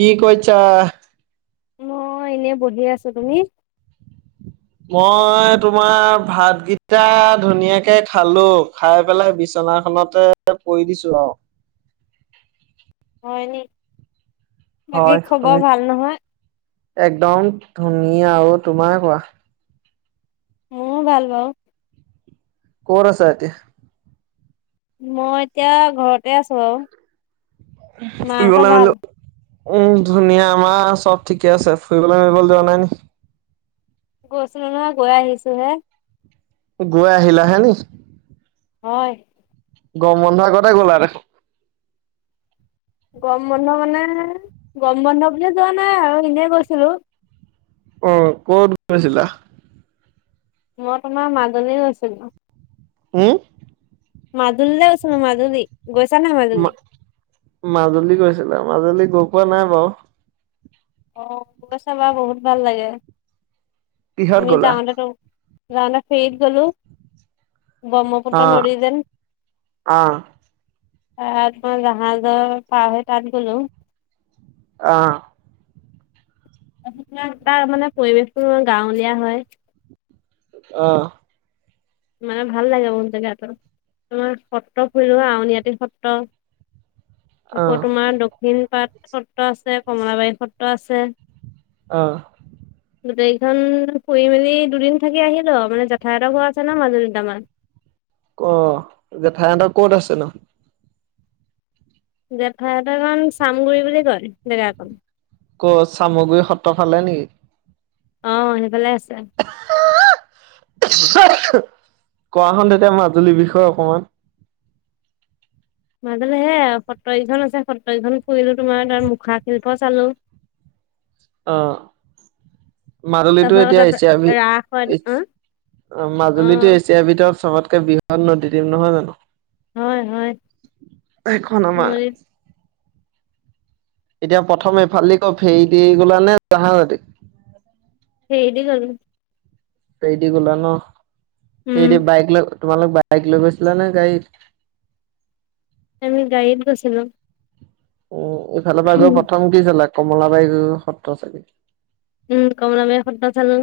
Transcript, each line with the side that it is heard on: right: কি কৈছা।
left: মই এনে বহি আছোঁ তুমি।
right: মই তোমাৰৰ ভাতকিটা ধুনীয়াকে খালো, খাই পেলাই বিচনা চনা-খতে পৰি দিছোঁ ৰহ।
left: হয়নেক
right: হয় শুনি একদম ধনু ধুনীয়া অ' তোমাৰ কোৱা।
left: মোৰো ভাল বৰু।
right: ক'ত আছা এতিয়া
left: মই এতিয়া ঘৰতে আছোঁ বাৰু।
right: উহ শুই
left: মাহঁতৰ
right: গ'লা
left: ভাল
right: আলু। উম ধুনীয়া আমাৰ চ'ব ঠিকে আছে। ফুৰিবলৈ মোৰিবলৈ যোৱা নাই নেকি?
left: গৈছিলোঁ নহয় গৈ আহিছোঁ হে।
right: গৈ আহিলা হেনি।
left: হয়।
right: গৰম বন্ধৰ আগতে গ'লা দেখোন।
left: গৰম বন্ধ মানে-এ গৰম বন্ধ বুলিয়েই যোৱা নাই আৰু এনেই গৈছিলোঁ।
right: অ' ক'ত গৈছিলা।
left: মই তোমাৰ মাজুলী এই গৈছিলোঁ।
right: হুম
left: মাদুলিলে গৈছিলো মাদুলী।
right: মা-মাজুলী গৈছেল, মাজুলী গৈ পোৱা নাই বাৰু।
left: অ' অ' গৈ চাবা বহুত ভাল লাগে।
right: কিহত
left: আমি
right: গ'লা?
left: যাওতে টো যাওতে ফেৰিত গলোঁ।
right: অ
left: ব্ৰহ্মপুত্ৰ নদী যেন
right: অ
left: তাত মই জাহাজৰ পাৰ হৈ তাত‌ গলোঁ।
right: আহঁ
left: তা-তাৰ মানে পৰিৱেশটোৰ গাঁৱলীয়া হয়।
right: অহ
left: মানে ভাল লাগে বহুত জেগাতো। আমাৰ সত্ৰ ফুৰিলোঁ আউনীআটী সত্ৰ। আকৌ
right: অ',
left: তোমাৰ দক্ষিণ পাট সত্ৰ আছে। কমলাবাৰী সত্ৰ আছে।
right: আহঁ
left: গোটেইখন ফুই মেলি দুদিন থাকি আহিলো অ' মানে জেঠায়ে হত ঘৰৰ আছে। চল মাজুলিৰ [unintelligible]
right: অ' যে জেঠায়ে হত ক'ত আছে নো
left: জেঠাইহতকন চামগুৰি বুলি কয় জেগাকন।
right: ক' চামগুৰি সত্ৰ ফালে নেকি?
left: আহ সেইফালে আছে।
right: কোৱা হোন তেতিয়া মাজুলীৰ বিষয়ে অকমান।
left: মাজুলিৰ হে সতৰকখন আছে সত্ৰখনৰ ফুৰিলো, তোমাৰ তাৰ মুখা শিল্প চালো [inaudible]
right: অ'
left: তাৰপিছত
right: মাজুলীতো
left: আকৌ
right: এতিয়া
left: তাত ৰাস হয় ন,
right: এছিয়াৰ। অ' মাজুলীতো এছিয়াৰ ভিতৰত চবতকে বৃহৎ নদী দিপ নহয় জানো।
left: হয়, হয়।
right: এখন আমাৰ
left: নদীত
right: এতিয়া প্ৰথম এইফালে ক ফেৰি দি গলা নে জাহাজেদী
left: ফেৰি দি গলো
right: ফেৰিডি গলা ন
left: উম
right: ফেৰিদি বাইক ল তোমালোক বাইক লগৈ গৈছিলা নে গাড়ীত
left: আমি গাৰিত গৈছিলোঁ
right: উম ইফালৰ পৰা গৈ প্ৰথম কি চালে কমলাবাই গ সত্ৰ চাগে
left: উম কমলাবাৰী সত্ৰ চালো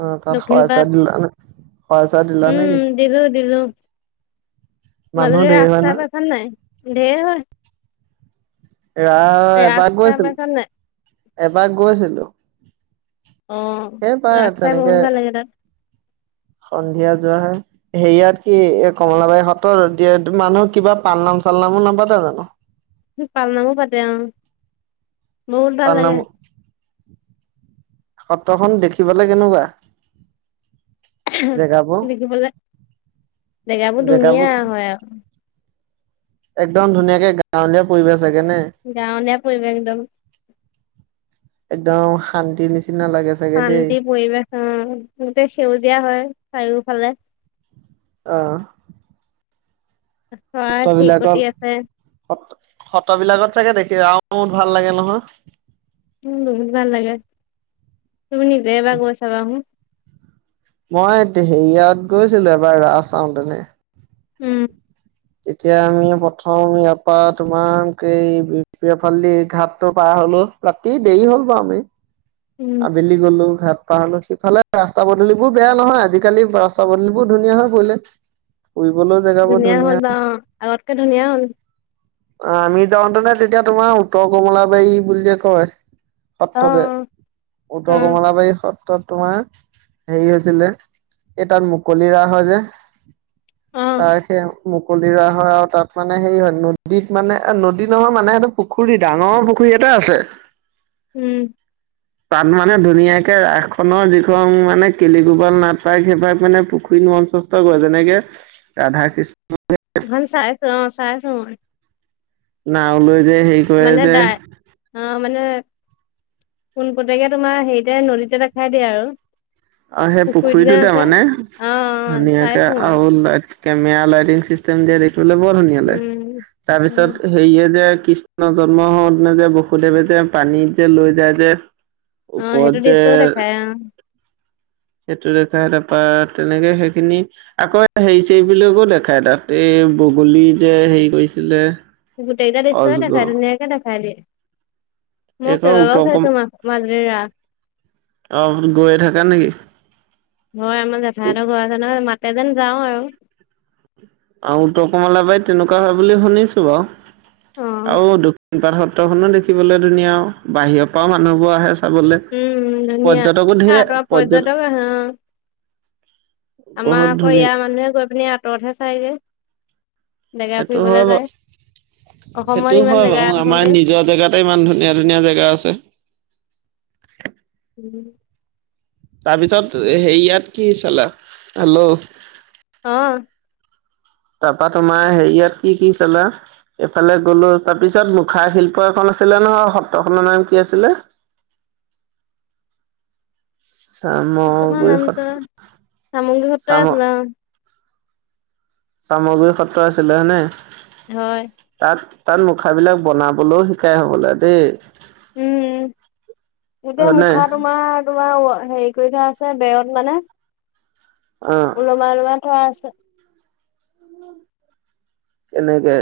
right: অ' তাত সৰাই
left: দক্ষিণপাট
right: চৰাই দিলা নে নাই।
left: উম, দিলো দিলো।
right: মানুহ
left: মাজুলি
right: ধেৰ
left: ৰাখ
right: হয়
left: চাই
right: নহয়
left: পাইছানে নাই ঢেয় হয়।
right: ৰা
left: ৰাস
right: এবাৰ
left: চাই
right: গৈছিলো,
left: পাইছা নাই
right: এবাৰ গৈছিলো।
left: অ'
right: সেইবাৰ
left: ৰাস চাই
right: তেনেকে
left: বহুত ভাল লাগে তাত।
right: সন্ধিয়া যোৱাাহে হেৰিয়াত কি এ কমলাবাৰী সত্ৰ দ মানুহ কিবা পাম পালনাম চাল্লা নাম নো নাপতে জানো।
left: পাল নামো পাতে অ বহুত ভাল লাগে
right: শতখন দেখি পালে কেনেকুৱা জেগাবোৰ
left: দেখিবলে জেগাবোৰ ধুনীয়া হয় আৰু
right: একদম ধুনীয়াকে গাঁৱলীয়া পৰিৱেশ চাগে নে
left: গাঁৱলীয়া পৰিৱেশ একদম
right: একদম শান্তি নিচনা
left: শান্তি পৰিৱেশ আহ গোটেই সেউজীয়া হয় চাৰিওফালে
right: আহ
left: চৰাই চিৰিকটি
right: সত্ৰবিলাকত
left: আছে
right: সত সত্ৰবিলাকত চাগে দেখি ইয়াত ৰাস ভাল লাগে নহয়
left: উ বহুত ভাল লাগে তুমি নিজে এবাৰ গৈ চাবা আহু
right: মই হেৰীয়াত গৈছিলো এবাৰ ৰাস চাওতেনে
left: উম
right: তেতিয়া আমি প্ৰথম ইয়াৰ পৰা তোমাৰ এইফালি [unintelligible] ঘাটটো পাৰ লো ৰাতি দেৰি হ'ল বাৰু আমি
left: উম
right: আবেলি গলো ঘাট সিফালে ৰাস্তা পদূলিবোৰ বেয়া নহয় আজিকালি ৰাস্তা পদূলিবোৰ ধুনীয়া হয় গলে ফুৰিবলৈও জেগাবোৰ
left: হ'ল বা
right: ধুনীয়া
left: অ', আগতকে ধুনীয়া হ'ল।
right: আমি যাওঁতেনে তেতিয়া তোমাৰ উত্তৰ কমলাবাৰী বুলিয়ে কয় সত্ৰ যে
left: অ',
right: উত্তৰ
left: অ',
right: কমলাবাৰী সত্ৰ তোমাৰ হেৰি হৈছিলে এই তাত মুকলি ৰাস হয় যে
left: অ',
right: তাৰ সেই মুকলি ৰোৱা হয় আৰু তাত মানে সেই হয় ন নদীত মানে নদী নহয় মানে সটো পুখুৰী ডাঙৰ পুখুৰী এটা আছে
left: উম
right: তাত মানে ধুনীয়াকে ৰাস খনৰ যিখন মানে কেলিগোবল নাটায় সেইবাৰ মানে পুখুৰী মঞ্চস্থ কৰে যেনেকে ৰাধা কৃষ্ণ
left: সেইখন চাইছোঁ অ চাইছো মই
right: নাওলৈ
left: মানে ড অ মানে কোনপতেকে তোমাৰ হেৰিতে নদীতে দেখাই দিয়ে আৰু
right: অ সেই পুখুৰীটোতে মানে
left: অ', অ',
right: ধুনিয়াকে
left: চাইছো মই
right: আৰু ল কেমেৰা লাইটিং চিষ্টেম যে বোলে বৰ ধুনীয়া লাগ
left: উম।
right: তাৰ
left: উম,
right: পিছত হেৰিয়ে যে কৃষ্ণৰ জন্ম হওঁনে যে বসুদেৱে যে পানীত যে লৈ যায় যে
left: অ', সেইটো
right: উপৰত যে
left: দৃশ্যও দেখাই অ',
right: সেইটো দেখা তাৰপাত তেনেকে সেইখিনি আকৌ হেৰি চৰিব বুলিকো দেখাই তাত এই বগলী যে হেৰি কৰিছে আছিলে
left: গোটেইটা দৃশ্যয় দেখাই। ধুনীয়াকৈ দেখাই দিয়ে। ম
right: এইখন
left: কেল ব
right: উত্তৰ
left: লগও
right: কম
left: খাইছো মাজৰিৰা [unintelligible]
right: অ গৈয়ে থাকা নেকি
left: হয় আমাৰ জেঠায়তৰ ঘৰ আছে নহয়, মাতে যেন যাওঁ আৰু।
right: আহ উত্তৰ কমলা বাই তেনেকুৱা হয় বুলি শুনিছো বাৰু।
left: অ',
right: আৰু সপাত সত্ৰখননো দেখিবলৈ ধুনীয়া আৰু বাহিৰৰ পৰাও মানুহবোৰ আহে। চাবলৈ
left: উম, ধুনীয়া।
right: পৰ্যটকো ধেৰ,
left: আঁতৰৰ
right: পৰ্যট
left: পৰ্যটক আহে অ'। আমাৰ আকৌ ইয়াৰ মানুহে গৈ পিনি আঁতৰতহে চাইগ যেগা
right: সেইটো হয়
left: ফুৰিবলৈ
right: বাৰু
left: যায় অসমত
right: সেইটো
left: ইমান
right: হয়
left: জেগা
right: বাৰু
left: থাকোতে
right: আমাৰ নিজৰ জেগাতে ইমান ধুনীয়া ধুনীয়া জেগা আছে
left: উম
right: তাৰপিছত হে ইয়াত কি চালা হল'
left: আহ
right: তাৰপা তোমাৰ হেৰিয়াত কি কি চলা এইফালে গ'লো তাৰপিছত মুখাৰ শিল্প এখন আছিলে নহ, সত্ৰখনৰ নাম কি আছিলে?
left: [unintelligible] সত্ৰখনৰ
right: চামগুৰি
left: নামটো
right: সত্ৰ
left: চামগ্ৰী সত্ৰই আছিল।
right: চামগু সত্ৰ আছিলে হেনে।
left: হয়।
right: তাত মুখাবিলাক বনাবলৈও শিকাই হবলৈ দেই।
left: উম। এতিয়া
right: হয়নে?
left: মুখা তোমাৰ-তোমাৰ হেৰি কৰি থোৱা আছে, বেয়ৰত মানে
right: অ'
left: ওলমাই ওলমাই থোৱা আছে।
right: এনেকে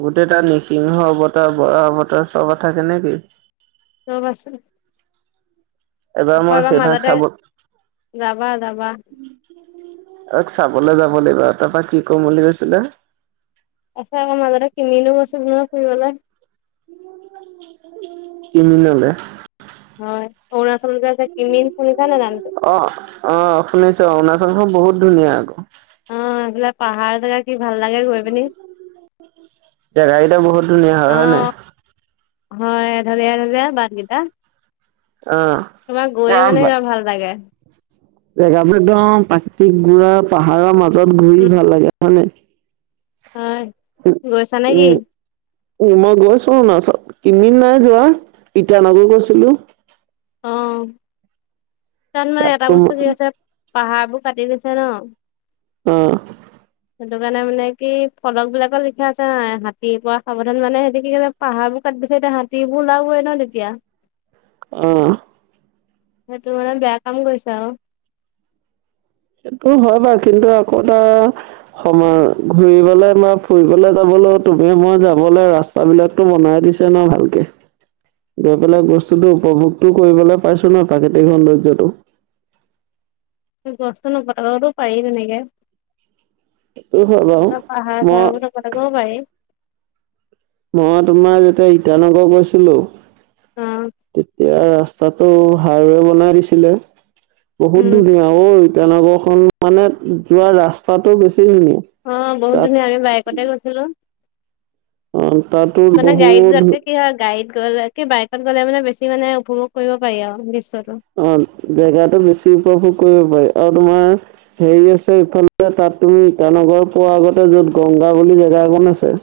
right: গোটেই তটা নিৃসিংহ বতৰ বৰা বতৰ চব থাকে নেকি [unintelligible]
left: চব আছে আকৌ
right: মই
left: এবাৰ
right: সেইভাগ
left: মাজতে
right: চাব
left: যাবা-যাবা।
right: অ চাবলে যাব লাগিব। তাৰপৰা কি কম বুলি কৈছিলে?
left: আছে হ মাজাৰ কি মিননো বচল ন পবল [unintelligible]
right: কিনিললে
left: হয় অৰুণাচল কি [unintelligible]
right: অ অ শুনিছো। অৰুণাচলখন বহুত ধুনীয়া আকৌ।
left: অ এইফিলে পাহাৰ জেগা কি ভাল লাগে গৈ পিনি।
right: জেগা কেইটা বহুত ধুনীয়া হয়।
left: অ
right: হয় নে নাই?
left: হয়। এ হাজাৰ এ হাজাৰ বাদকেইটা [unintelligible]
right: অ'।
left: তোমাৰ গৈয়ে
right: পুৰা
left: মানে
right: বা
left: কিবা ভাল লাগে।
right: জেগাবোৰ একদম প্ৰাকৃতিক গুৰৰ পাহাৰৰ মাজত ঘূৰি
left: উম
right: ভাল লাগে। হয় নে?
left: হয়
right: উ
left: গৈছা নে
right: উম
left: কি
right: উম মই গৈছো নাচত কিন্মি নাই যোৱা। ইটানগৰ গৈ।
left: অ তাৰমানে
right: তাত
left: এটা
right: তোম
left: বস্তু সিহঁতে পাহাৰবোৰ কাটি দিছে ন,
right: অ।
left: সেইটো কাৰণে মানে কি ফলক বিলাকৰ লিখা আছে নাই হাতীৰ পৰা সাৱধান মানে সিহতে কি ক পাহাৰোৰ ক দিছে এতি হাতী এইবোৰ ওলাবই ন তেতিয়া।
right: আহ
left: সেইটোৱে বেয়া কাম কৰিছা আৰু।
right: সেইটো হয় বাৰু কিন্তু আকৌ এবাৰ সময় ঘুৰিবলৈ বা ফুৰিবলৈ যাব ল তুমি মই যাবলৈ ৰাস্তাবিলাকতো বনাই দিছে ন ভালকে। গৈ পেলাই বস্তুটো উপভোগতটো কৰিবলৈ পাইছো ন, প্ৰাকৃতিক সৌন্দৰ্যটো।
left: গছটো নকটাকো পাৰি তেনেকে।
right: সেইটো হয় বাৰু।
left: ন পাহা
right: মই
left: চব ন মান গ পাই [unintelligible]
right: মই তোমাৰ যেতিয়া ইটানগৰ গৈছিলো।
left: অ
right: তেতিয়া ৰাস্তাতটো হাইৱে বনাই দিছিলে, বহুত
left: উম
right: ধুনীয়া অই! তেনেকুৱা খন মানে যোৱা ৰাস্তাতটো বেছি ধুনীয়া
left: অ বহুত
right: তাত
left: ধুনীয়া আমি বাইকতে গৈছিলো।
right: অ' তাতো
left: মানে গাৰিত
right: বহুত
left: ঘুৰতকে কি হা গাইড গ বাই তাত গ'লে মানে বেছি মানে উপভোগ কৰিব পাৰি আৰু। দৃশ্যটো
right: অ জেগাটো বেছি উপভোগ কৰিব পাৰি। আৰু তোমাৰ হেৰি আছে, ইফালে তাত তুমি ইটানগৰ পোৱাৰ আগতে য'ত গংগা বুলি জাগা জাগ অকন আছে।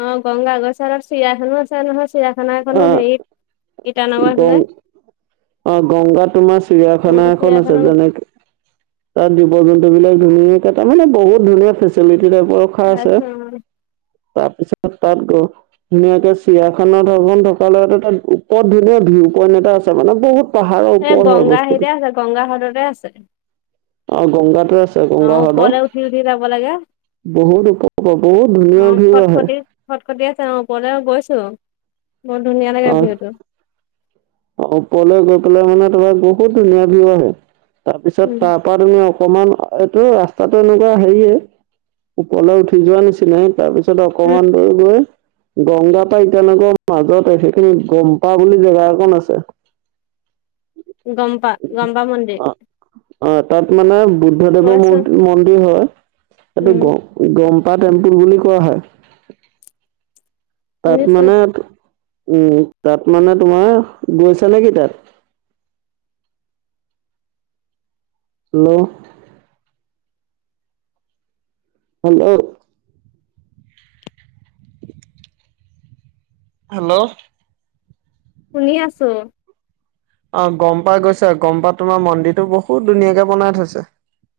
left: অ গংগা গছ আৰু চিৰিয়াখানো আছে নহয়, চিৰিয়াখানা এখনো
right: আহ
left: হেৰিত ইটানগৰ
right: গং
left: ফালে
right: অ গংগা তোমাৰ
left: উম
right: চিৰিয়াখানা এখন আছে।
left: চিৰিয়াখানা
right: যেনেকে তাৰ দিপৰ বিল বিলাক ধুনীয়াকে তাৰ মানে বহুত ধুনীয়া ফেচিলিটি টাইপৰ ৰখা আছে।
left: চাইছো অ
right: তাৰ পিছত তাত গ ধুনীয়াকে চিয়াখানাৰ ধন থকা [unintelligible] ধুনীয়া ভিউ পইণ্ট এটা আছে। মানে বহুত পাহাৰৰ
left: সে
right: ওপৰত হয়
left: গংগা
right: বস্তুটো
left: হিতে আছে গংগা ঘাততে আছে।
right: অ গংগাটোৰ আ
left: অ উপৰলে উঠি উঠি যাব লাগে।
right: বহুত বহুত
left: অ
right: ধুনীয়া ধুনীয়া ভিউ
left: খট
right: আহে।
left: খটি [unintelligible] আছে অ ওপলেও গৈছো বৰ ধুনীয়া লাগে
right: আহ
left: ভিওটো
right: ওপৰলৈ গৈ পেলাই মানে তোমাৰ বহুত ধুনীয়া বিউ আহে। তাৰপিছত
left: উম
right: তাৰ পৰা তুমি অকমান এইটো ৰাস্তাতটো এনেকুৱা হেৰিয়ে ওপৰলে উঠি যোৱা নিচিনাই, তাৰপিছত পাছত অকণমান
left: উম
right: গৈ গংগা পাই ইতানগৰ মাজত আছে দেই গম্পা বুলি জেগা এখন আছে।
left: গম্পা, গম্পামন্দিৰ
right: অ অ তাত মানে বুদ্ধদেৱৰ ম মন্দিৰ হয়। এইটো
left: উম
right: গম গম পা টেম্পুল বুলি কোৱা হয়। তাত
left: শুনিছো
right: মানে উম। তাত মানে তোমাৰ, গৈছা নেকি তাত? হেল্ল' হেল্ল' হেল্ল'
left: শুনি আছো।
right: অ গম পাই গৈছা? গম্পা তোমাৰ মন্দিৰটো বহুত ধুনীয়াকে বনাই থৈছে।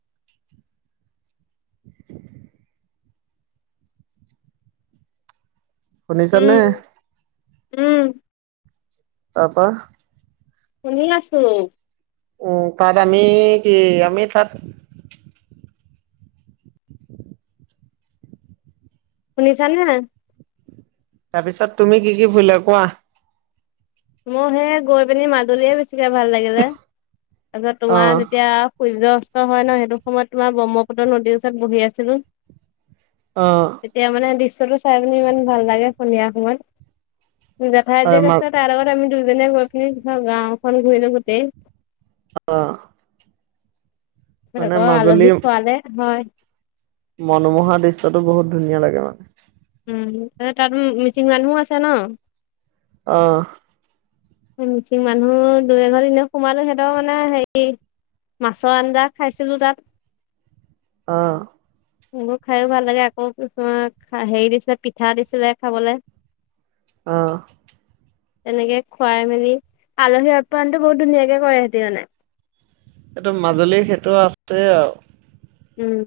left: [unintelligible]
right: শুনিছা
left: উম
right: নে?
left: উম
right: তাৰপা
left: শুনি আছো।
right: উম তাত আমি কি, আমি তাত
left: শুনিছানে?
right: তাৰপিছত তুমি কি কি ফুৰিলা কোৱা?
left: মই সে গৈ পিনি মাজুলীয়ে বেছি ভাল লাগিলে। তাৰ পিছত
right: অ
left: তোমাৰ যেতিয়া সূৰ্যত হয় ন সেইটো সময়ত তোমাৰ ব্ৰহ্মপুত্ৰ নদীৰ ওচৰত বহি আছিলো।
right: অ
left: তেতিয়া মানে দৃশ্যটো চাই পি ইমান ভাল লাগে সন্ধিয়া সময়ত। জেঠাই
right: আৰু
left: জেক
right: মা
left: আছে তাৰ আগত আমি দুজনে গৈ পিনি ধ গাওখন ঘূৰিলো গোতেই,
right: অ মানে
left: আকৌ
right: মাজুলী
left: আলহীক খোৱালে। হয়।
right: মনোমোহা দৃশ্যটো বহুত ধুনীয়া লাগে মানে।
left: উম তাত মিচিং মানুহো আছে ন,
right: অঁ
left: মিচিং মানুহ দুই এঘৰত এনে সোমালো সিহঁতৰ মানে হেৰি মাছৰ আঞ্জা খাইছিলো তাত
right: অঁ
left: সেইবোৰ খায়ো ভাল লাগে আকৌ কিছুমান হেৰি দিছিলে পিঠা দিছিলে খাবলৈ
right: অঁ
left: তেনেকে খুৱাই মেলি আলহী আপ্যায়নতটো বহুত ধুনীয়াকে কৰে সিহঁতে মানে
right: এইটো মাজুলীৰ সেইটো আছে আৰু
left: উম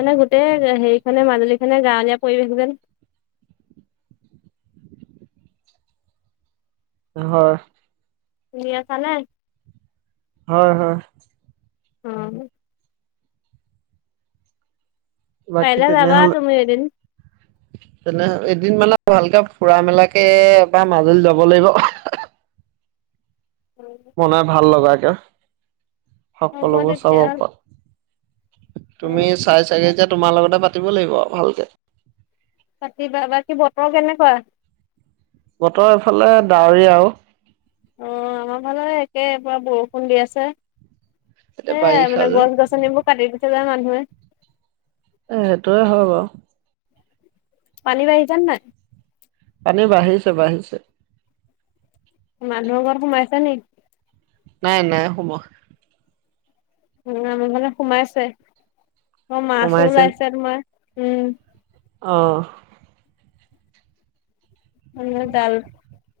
left: মানে গোটেই হেৰিখনে মাজুলী খনে গাঁৱলীয়া পৰিৱেশ যেন, [unintelligible]
right: হয়।
left: [unintelligible]
right: হয় হয়
left: অ
right: বাকী
left: পাৰিলে যাবা,
right: তেনেহ'লে
left: তুমি এদিন।
right: তেনে এদিন মানে ভালকে ফুৰা মেলাকে এবাৰ মাজুলী যাব লাগিব বনাই ভাল লগাকে
left: হ'ব
right: সকলোবোৰ চাব
left: তেতিয়া
right: পাত তুমি চাই চাগে এতিয়া তোমাৰ লগতে পাতিব লাগিব আৰু ভালকে
left: পতিবা বাকি বতৰ কেনেকুৱা
right: বতৰ এইফালে ডাৱৰীয়া আৰু
left: অঁ আমাৰ ফালে একে পুৰা বৰষুণ দি আছে
right: এতিয়া
left: সেয়িই
right: বাৰিষা
left: মানে
right: যে।
left: গছ গছনিবোৰ কাটি দিছে যে মানুহে
right: এ সেইটোয়ে হয় বাৰু
left: পানী বাঢ়িছে নাই
right: এনে বাঢ়িছে বাঢ়িছে
left: মানুহৰ ঘৰত সোমাইছে নেকি
right: নাই নাই সোমোৱা
left: উম আমাৰ মানে সোমাইছে অঁ মাছো
right: সোমাইছে
left: ওলাইছে তোমাৰ উম
right: অঁ
left: [unintelligible]